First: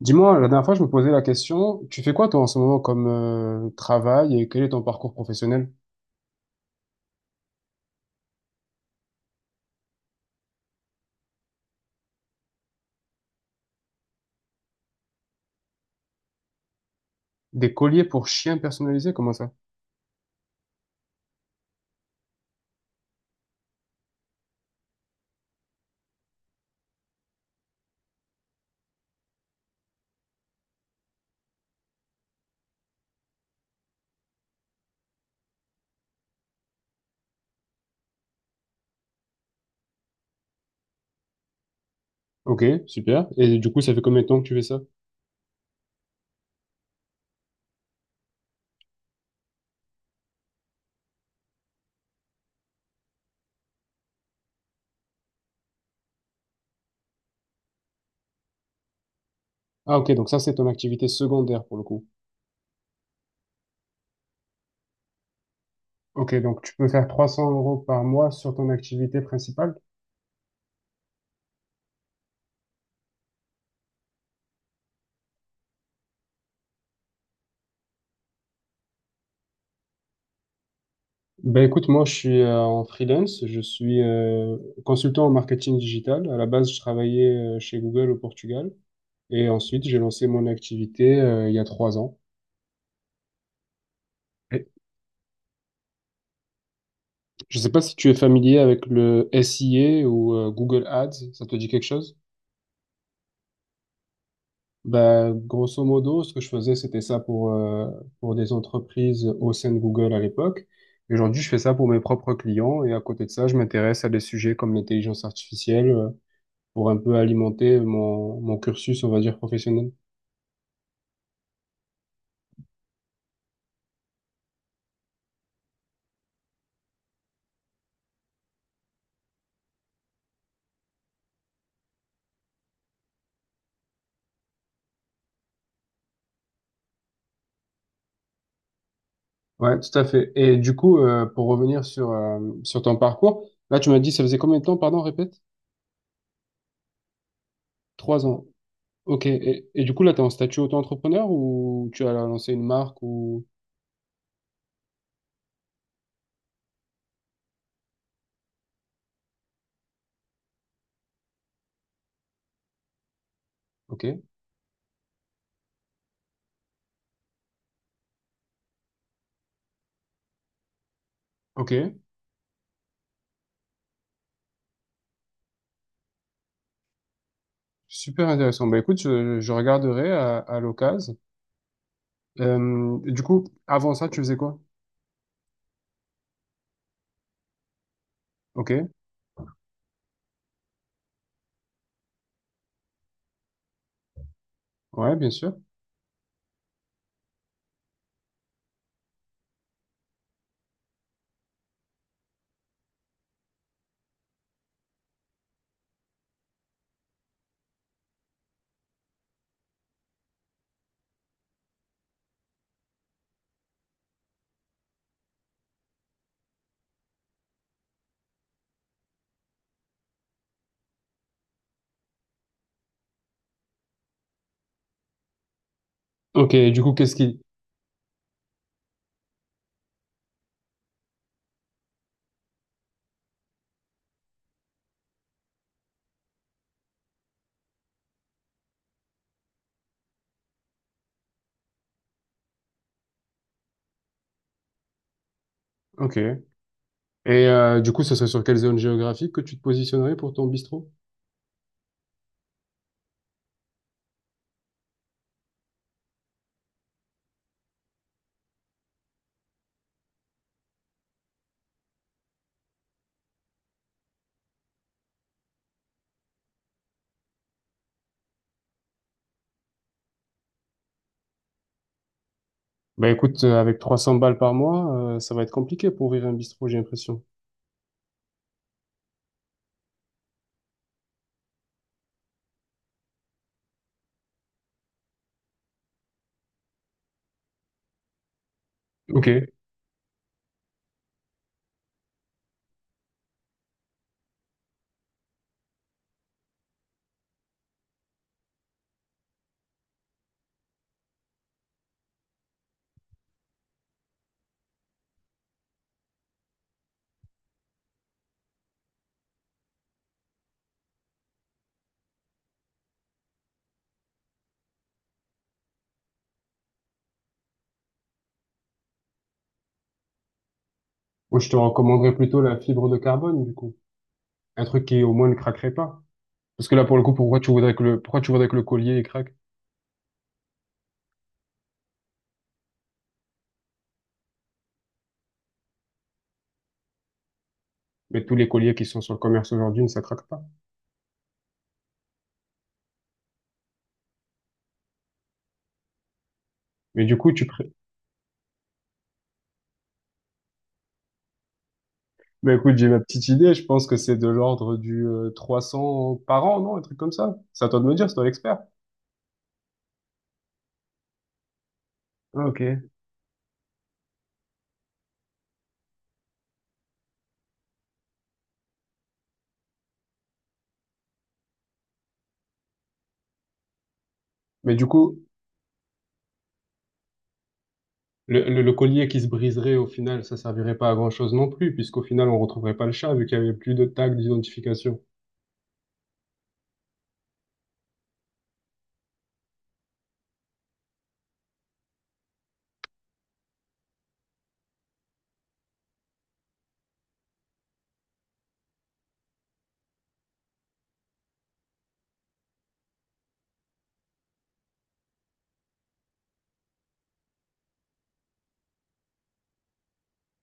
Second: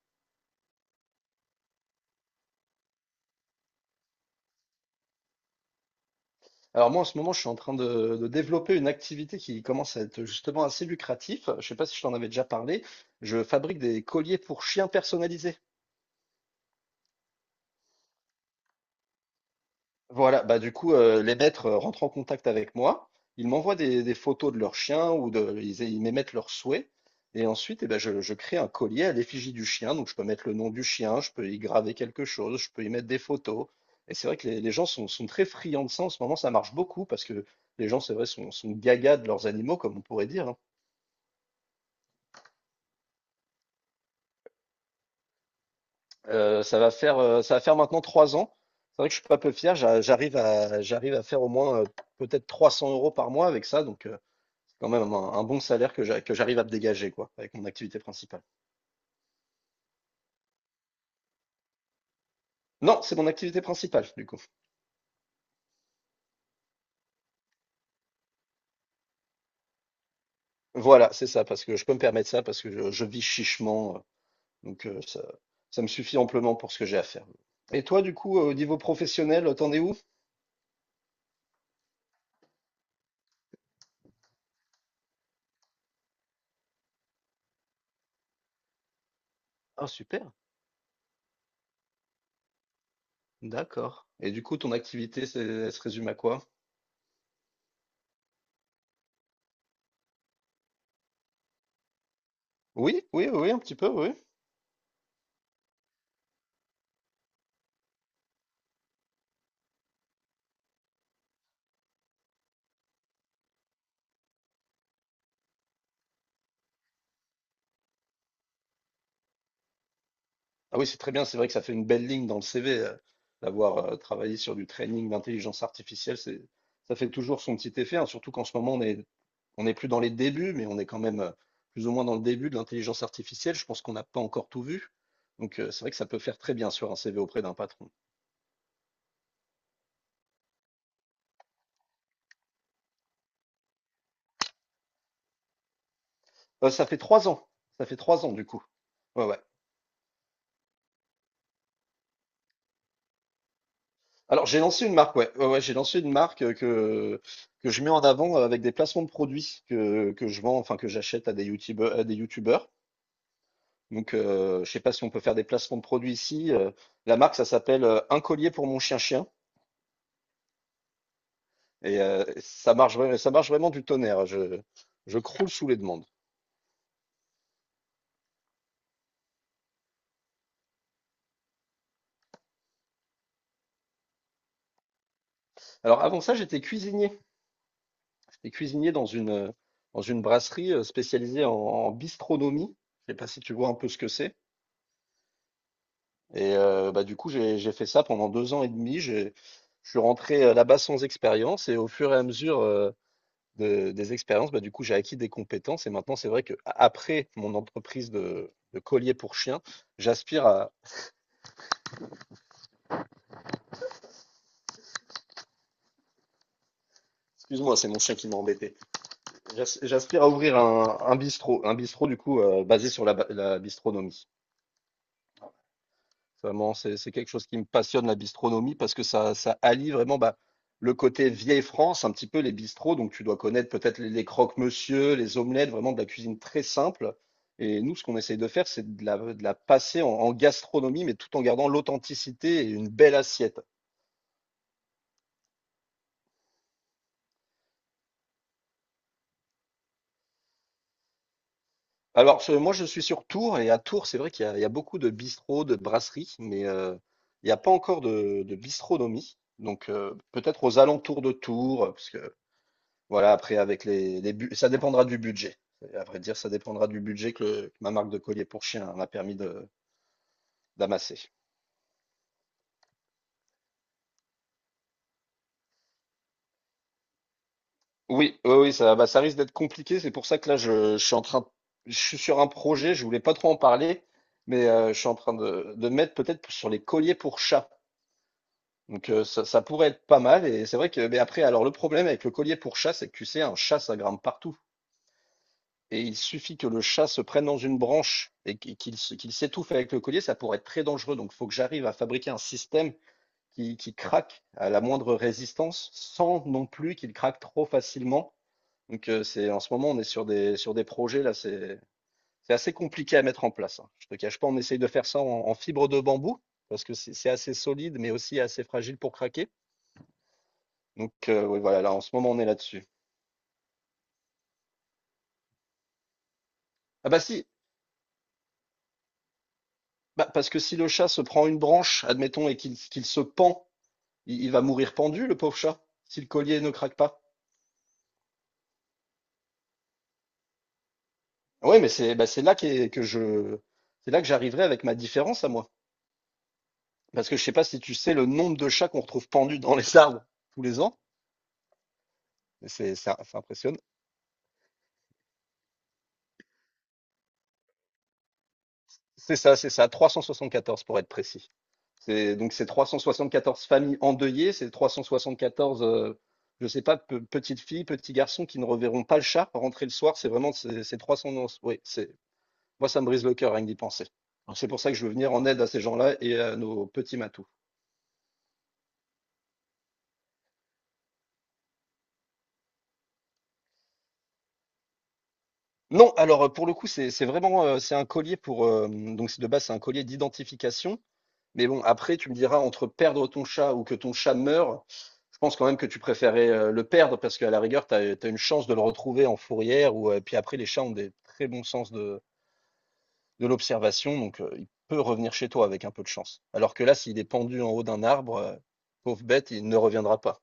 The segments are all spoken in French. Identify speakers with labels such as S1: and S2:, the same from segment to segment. S1: Dis-moi, la dernière fois, je me posais la question, tu fais quoi toi en ce moment comme travail et quel est ton parcours professionnel?
S2: Alors moi, en ce moment, je suis en train de développer une activité qui commence à être justement assez lucratif. Je sais pas si je t'en avais déjà parlé. Je fabrique des colliers pour chiens personnalisés.
S1: Des colliers pour chiens personnalisés, comment ça?
S2: Voilà, bah du coup, les maîtres rentrent en contact avec moi. Ils m'envoient des photos de leurs chiens ils m'émettent leurs souhaits. Et ensuite, eh ben, je crée un collier à l'effigie du chien. Donc, je peux mettre le nom du chien, je peux y graver quelque chose, je peux y mettre des photos. Et c'est vrai que les gens sont, sont très friands de ça. En ce moment, ça marche beaucoup parce que les gens, c'est vrai, sont, sont gaga de leurs animaux, comme on pourrait dire, hein.
S1: Ok, super. Et du coup, ça fait combien de temps que tu fais ça?
S2: Ça va faire maintenant 3 ans. C'est vrai que je suis pas peu fier. J'arrive j'arrive à faire au moins peut-être 300 euros par mois avec ça. Donc, c'est quand même un bon salaire que que j'arrive à me dégager, quoi, avec mon activité principale.
S1: Ah ok, donc ça, c'est ton activité secondaire pour le coup.
S2: Non, c'est mon activité principale, du coup.
S1: Ok, donc tu peux faire 300 euros par mois sur ton activité principale?
S2: Voilà, c'est ça, parce que je peux me permettre ça, parce que je vis chichement. Donc, euh, ça, Ça me suffit amplement pour ce que j'ai à faire. Et toi, du coup, au niveau professionnel, t'en es où?
S1: Ben écoute, moi, je suis en freelance, je suis consultant en marketing digital. À la base, je travaillais chez Google au Portugal et ensuite,
S2: Ah,
S1: j'ai lancé
S2: super.
S1: mon activité il y a trois ans.
S2: D'accord. Et du coup, ton activité, elle se résume à quoi?
S1: Je ne sais pas si tu es familier avec le SIA ou Google Ads, ça te dit quelque chose?
S2: Oui, oui, oui, un petit peu, oui.
S1: Ben, grosso modo, ce que je faisais, c'était ça pour des entreprises au sein de Google à l'époque. Et aujourd'hui, je fais ça pour mes propres clients et à côté de ça, je m'intéresse à des sujets comme l'intelligence artificielle pour un peu alimenter mon, mon cursus, on va dire, professionnel.
S2: Ah oui, c'est très bien, c'est vrai que ça fait une belle ligne dans le CV, d'avoir travaillé sur du training d'intelligence artificielle, c'est, ça fait toujours son petit effet, hein, surtout qu'en ce moment, on est, on n'est plus dans les débuts, mais on est quand même plus ou moins dans le début de l'intelligence artificielle. Je pense qu'on n'a pas encore tout vu. Donc, c'est vrai que ça peut faire très bien sur un CV auprès d'un patron.
S1: Ouais, tout à fait. Et du coup, pour revenir sur, sur ton parcours, là, tu m'as dit, ça faisait combien de temps, pardon, répète?
S2: Ça fait 3 ans. Ça fait
S1: Trois
S2: trois ans,
S1: ans.
S2: du coup. Ouais,
S1: Ok,
S2: ouais.
S1: et du coup, là, tu es en statut auto-entrepreneur ou tu as lancé une marque ou...
S2: Alors, j'ai lancé une marque, ouais. Ouais, ouais, j'ai lancé une marque que je mets en avant avec des placements de produits que je vends, enfin, que j'achète à des youtubeurs, à des youtubeurs.
S1: Ok,
S2: Donc, je sais pas si on peut faire des placements de produits ici. La marque, ça s'appelle Un collier pour mon chien-chien.
S1: ok,
S2: Et ça marche, ça marche vraiment du tonnerre. Je croule sous les demandes.
S1: super intéressant. Bah écoute, je regarderai à l'occasion. Du coup, avant ça, tu faisais quoi?
S2: Alors, avant ça, j'étais cuisinier. J'étais
S1: Ok,
S2: cuisinier dans dans une brasserie spécialisée en, en bistronomie. Je sais pas si tu vois un peu ce que c'est.
S1: ouais, bien sûr.
S2: Et bah, du coup, j'ai fait ça pendant 2 ans et demi. Je suis rentré là-bas sans expérience. Et au fur et à mesure De des expériences, bah, du coup, j'ai acquis des compétences et maintenant, c'est vrai que après mon entreprise de collier pour chien, j'aspire à excuse-moi, c'est mon chien qui m'a embêté. J'aspire à ouvrir un bistrot, du coup, basé sur la bistronomie.
S1: Ok,
S2: Vraiment,
S1: du coup,
S2: c'est
S1: qu'est-ce
S2: quelque
S1: qui...
S2: chose qui me passionne, la bistronomie, parce que ça allie vraiment bah, le côté vieille France, un petit peu les bistrots. Donc, tu dois connaître peut-être les croque-monsieur, les omelettes, vraiment de la cuisine très simple. Et nous, ce qu'on essaye de faire, c'est de de la passer en, en gastronomie, mais tout en gardant l'authenticité et une belle assiette.
S1: Ok. Et du coup, ce serait sur quelle zone géographique que tu te positionnerais pour ton bistrot?
S2: Alors, moi, je suis sur Tours, et à Tours, c'est vrai qu'il y a, il y a beaucoup de bistrots, de brasseries, mais il n'y a pas encore de bistronomie. Donc, peut-être aux alentours de Tours, parce que voilà, après, avec ça dépendra du budget. À vrai dire, ça dépendra du budget que ma marque de collier pour chien m'a permis de d'amasser.
S1: Bah écoute, avec 300 balles par mois, ça va être compliqué pour ouvrir un bistrot, j'ai l'impression.
S2: Oui, oui, oui, ça, bah, ça risque d'être compliqué. C'est pour ça que là, je suis en train, je suis sur un projet. Je voulais pas trop en parler, mais je suis en train de mettre peut-être sur les colliers pour chat. Donc,
S1: Ok.
S2: ça pourrait être pas mal. Et c'est vrai que, mais après, alors le problème avec le collier pour chat, c'est que tu sais, un chat, ça grimpe partout. Et il suffit que le chat se prenne dans une branche et qu'il s'étouffe avec le collier, ça pourrait être très dangereux. Donc, il faut que j'arrive à fabriquer un système qui craque à la moindre résistance, sans non plus qu'il craque trop facilement. Donc, en ce moment, on est sur sur des projets, là, c'est assez compliqué à mettre en place, hein. Je ne te cache pas, on essaye de faire ça en, en fibre de bambou, parce que c'est assez solide, mais aussi assez fragile pour craquer. Donc,
S1: Moi, je te
S2: ouais, voilà, là, en ce
S1: recommanderais
S2: moment, on
S1: plutôt
S2: est
S1: la
S2: là-dessus.
S1: fibre de carbone, du coup. Un truc qui, au moins, ne craquerait pas. Parce que là, pour le
S2: Ah
S1: coup,
S2: bah
S1: pourquoi
S2: si,
S1: tu voudrais que le, pourquoi tu voudrais que le collier, il craque?
S2: bah, parce que si le chat se prend une branche, admettons, et qu'il se pend, il va mourir pendu, le pauvre chat, si le collier ne craque pas.
S1: Mais tous les colliers qui sont sur le commerce aujourd'hui, ne ça craque pas.
S2: Oui, mais c'est bah, c'est là que j'arriverai avec ma différence à moi.
S1: Mais du coup,
S2: Parce que je
S1: tu
S2: sais pas
S1: pré...
S2: si tu sais le nombre de chats qu'on retrouve pendus dans les arbres tous les ans.
S1: Mais écoute, j'ai
S2: C'est,
S1: ma petite
S2: ça
S1: idée. Je
S2: impressionne.
S1: pense que c'est de l'ordre du 300 par an, non? Un truc comme ça. C'est à toi de me dire, c'est toi l'expert.
S2: C'est ça, 374 pour être précis.
S1: Ah,
S2: Donc
S1: ok.
S2: c'est 374 familles endeuillées, c'est 374, je sais pas, petites filles, petits garçons qui ne reverront pas le chat rentrer le soir. C'est vraiment, c'est 300, oui, c'est... Moi, ça me brise le cœur rien que d'y penser. Donc c'est
S1: Mais
S2: pour
S1: du
S2: ça que je veux
S1: coup,
S2: venir en aide à ces gens-là et à nos petits matous.
S1: le collier qui se briserait, au final, ça servirait pas à grand-chose non plus, puisqu'au final, on retrouverait pas le chat, vu qu'il y avait plus de tag d'identification.
S2: Non, alors pour le coup, c'est vraiment c'est un collier pour donc c'est de base c'est un collier d'identification. Mais bon, après tu me diras entre perdre ton chat ou que ton chat meure, je pense quand même que tu préférais le perdre parce qu'à la rigueur, tu as, une chance de le retrouver en fourrière ou puis après les chats ont des très bons sens de l'observation, donc il peut revenir chez toi avec un peu de chance. Alors que là, s'il est pendu en haut d'un arbre, pauvre bête, il ne reviendra pas.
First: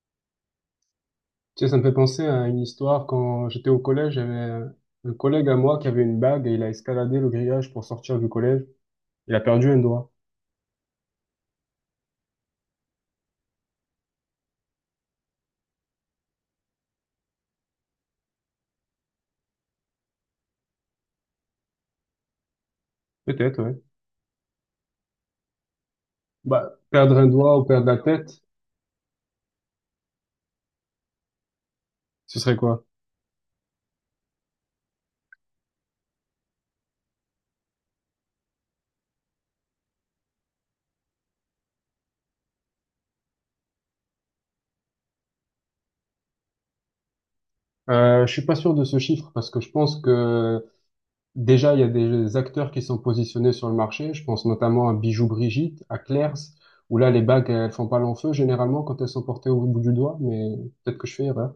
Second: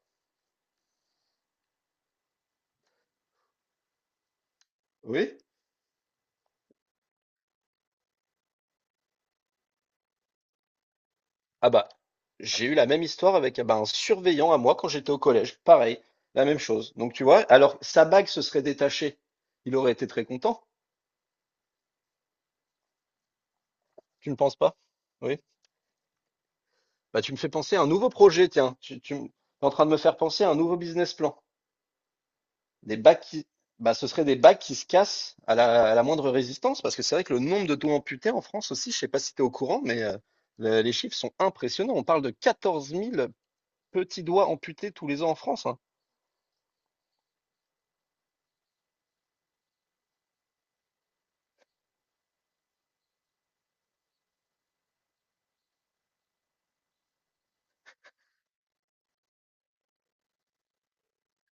S1: Tu sais, ça me fait penser à une histoire. Quand j'étais au collège, j'avais un
S2: Oui?
S1: collègue à moi qui avait une bague et il a escaladé le grillage pour sortir du collège. Il a perdu un doigt.
S2: Ah bah, j'ai eu la même histoire avec ah bah, un surveillant à moi quand j'étais au collège. Pareil, la même chose. Donc tu vois, alors sa bague se serait détachée. Il aurait été très content.
S1: Peut-être, ouais.
S2: Tu ne penses pas? Oui.
S1: Bah, perdre
S2: Bah
S1: un
S2: tu me fais
S1: doigt ou
S2: penser à
S1: perdre
S2: un
S1: la
S2: nouveau
S1: tête,
S2: projet, tiens. Tu es en train de me faire penser à un nouveau business plan.
S1: ce serait quoi?
S2: Des bagues qui, Bah ce serait des bagues qui se cassent à à la moindre résistance, parce que c'est vrai que le nombre de doigts amputés en France aussi, je sais pas si tu es au courant, mais les chiffres sont impressionnants. On parle de 14 000 petits doigts amputés tous les ans en France, hein.
S1: Je suis pas sûr de ce chiffre parce que je pense que déjà il y a des acteurs qui sont positionnés sur le marché. Je pense notamment à Bijou Brigitte, à Claire's, où là les bagues elles font pas long feu généralement quand elles sont portées au bout du doigt, mais peut-être que je fais erreur.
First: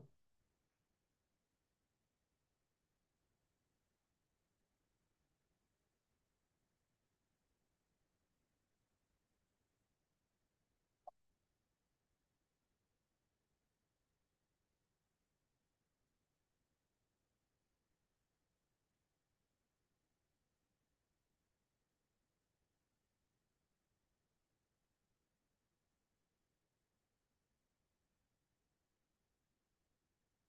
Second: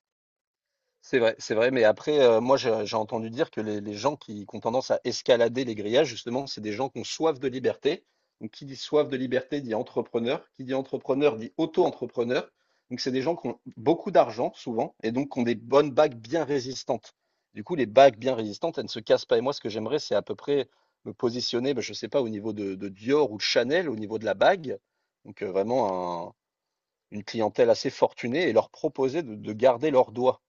S2: C'est vrai, mais après, moi, je j'ai entendu dire que les gens qui ont tendance à escalader les grillages, justement, c'est des gens qui ont soif de liberté. Donc qui dit soif de liberté dit entrepreneur, qui dit entrepreneur dit auto-entrepreneur. Donc c'est des gens qui ont beaucoup d'argent souvent et donc qui ont des bonnes bagues bien résistantes. Du coup, les bagues bien résistantes, elles ne se cassent pas et moi, ce que j'aimerais, c'est à peu près me positionner, bah, je ne sais pas, au niveau de Dior ou de Chanel, au niveau de la bague. Donc, vraiment un une clientèle assez fortunée et leur proposer de garder leurs doigts.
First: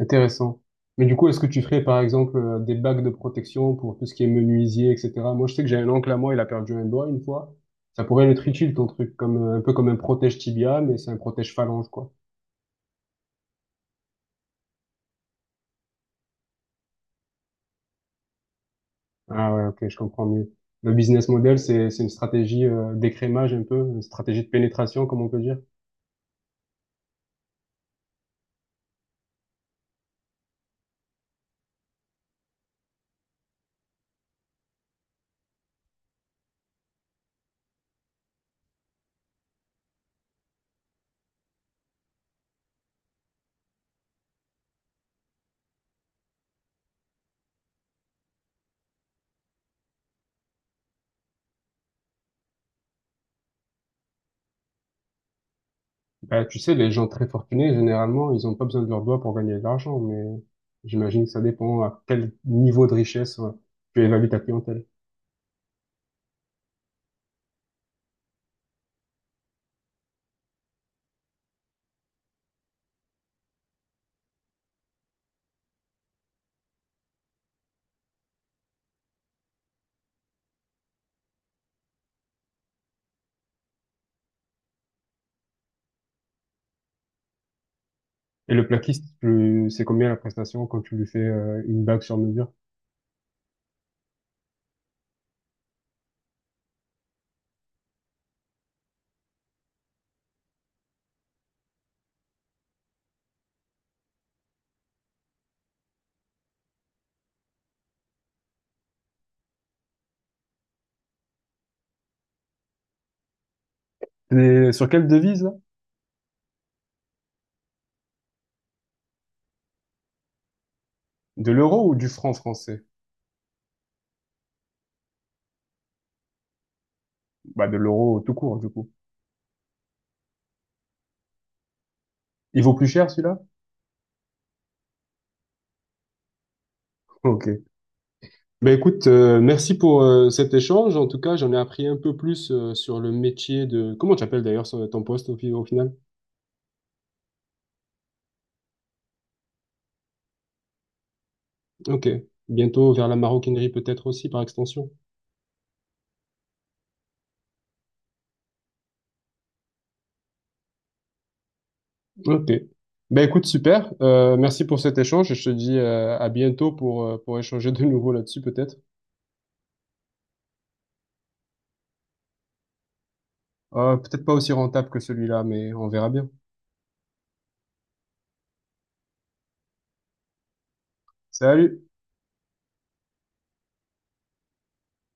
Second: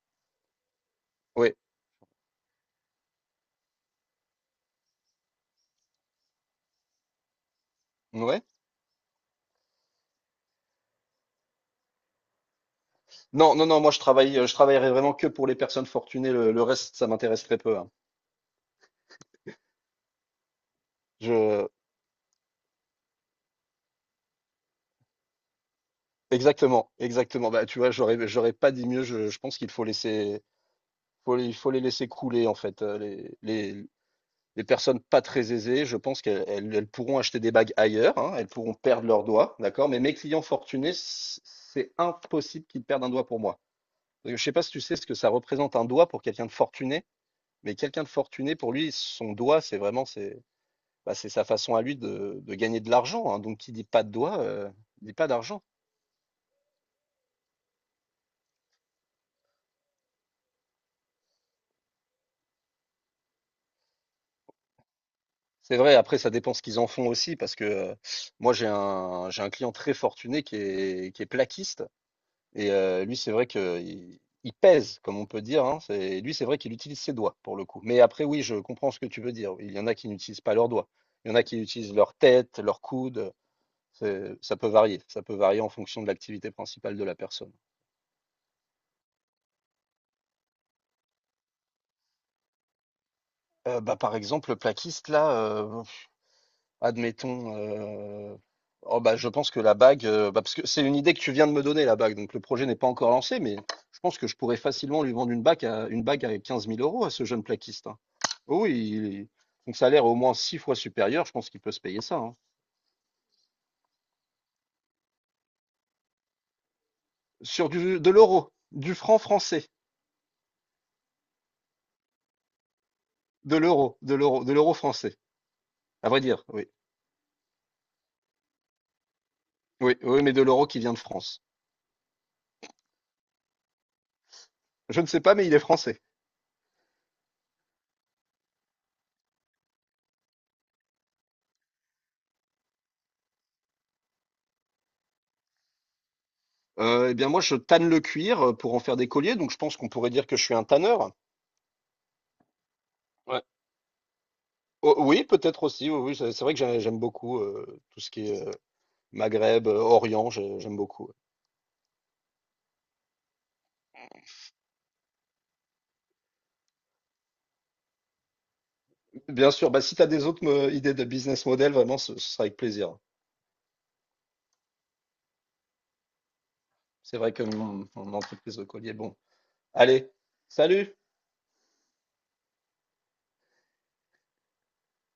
S1: Intéressant. Mais du coup, est-ce que
S2: Oui.
S1: tu ferais par exemple des bagues de protection pour tout ce qui est menuisier, etc. Moi, je sais que j'ai un oncle à moi, il a perdu un doigt une fois. Ça pourrait
S2: Ouais.
S1: être utile ton truc, comme un peu comme un protège tibia, mais c'est un protège phalange, quoi.
S2: Non, non, non, moi je travaille, je travaillerai vraiment que pour les personnes fortunées. Le reste, ça m'intéresse très peu, hein.
S1: Ah ouais, ok, je comprends mieux. Le business model,
S2: Je,
S1: c'est une stratégie d'écrémage un peu, une stratégie de pénétration, comme on peut dire.
S2: exactement, exactement. Bah, tu vois, j'aurais pas dit mieux. Je pense qu'il faut laisser, il faut les laisser couler en fait. Les personnes pas très aisées, je pense qu'elles elles pourront acheter des bagues ailleurs, hein, elles pourront perdre leurs doigts, d'accord. Mais mes clients fortunés, c'est impossible qu'ils perdent un doigt pour moi. Parce que je sais pas si tu sais ce que ça représente un doigt pour quelqu'un de fortuné, mais quelqu'un de fortuné pour lui, son doigt, c'est vraiment, c'est... Bah, c'est sa façon à lui de gagner de l'argent, hein. Donc, qui dit pas de doigts, dit pas d'argent.
S1: Bah, tu sais, les gens très fortunés, généralement, ils ont pas besoin de leurs doigts pour gagner de l'argent, mais j'imagine que ça dépend à quel niveau de richesse tu évalues ta clientèle.
S2: C'est vrai, après, ça dépend ce qu'ils en font aussi, parce que moi, j'ai un client très fortuné qui est plaquiste, et lui, c'est vrai que il pèse, comme on peut dire, hein. Lui, c'est vrai qu'il utilise ses doigts, pour le coup. Mais après, oui, je comprends ce que tu veux dire. Il y en a qui n'utilisent pas leurs doigts. Il y en a qui utilisent leur tête, leur coude. Ça peut varier. Ça peut varier en fonction de l'activité principale de la personne.
S1: Et le plaquiste, c'est combien la prestation quand tu lui fais une bague sur mesure?
S2: Bah, par exemple, le plaquiste, là, euh, Admettons, heu, oh bah, je pense que la bague, bah, parce que c'est une idée que tu viens de me donner la bague, donc le projet n'est pas encore lancé, mais je pense que je pourrais facilement lui vendre une bague à 15 000 euros à ce jeune plaquiste, hein. Oh oui, son salaire est au moins 6 fois supérieur, je pense qu'il peut se payer ça, hein.
S1: Et sur quelle devise, là?
S2: Sur du de l'euro, du franc français,
S1: De l'euro ou du franc français?
S2: de l'euro français, à vrai dire, oui.
S1: Bah, de l'euro tout court, du coup.
S2: Oui, oui, mais de l'euro qui vient de France.
S1: Il vaut plus cher, celui-là?
S2: Je ne sais pas, mais il est français.
S1: Ok. Ben écoute, merci pour cet échange. En tout cas, j'en ai appris un peu plus sur le métier de... Comment tu appelles d'ailleurs ton poste au, au final?
S2: Et bien moi, je tanne le cuir, pour en faire des colliers, donc je pense qu'on pourrait dire que je suis un tanneur.
S1: Ok. Bientôt vers la
S2: Ouais.
S1: maroquinerie peut-être aussi par extension.
S2: O Oui, peut-être aussi, oui, oui, c'est vrai que j'aime beaucoup, tout ce qui est, Maghreb, Orient, je j'aime beaucoup, ouais.
S1: Ok. Ben écoute, super. Merci pour cet échange. Et je te dis à bientôt pour échanger de nouveau là-dessus peut-être.
S2: Bien sûr, bah, si tu as des autres me idées de business model, vraiment, ce sera avec plaisir.
S1: Peut-être pas aussi rentable que celui-là, mais on verra bien.
S2: C'est vrai que mon entreprise de collier, bon. Allez, salut!
S1: Salut!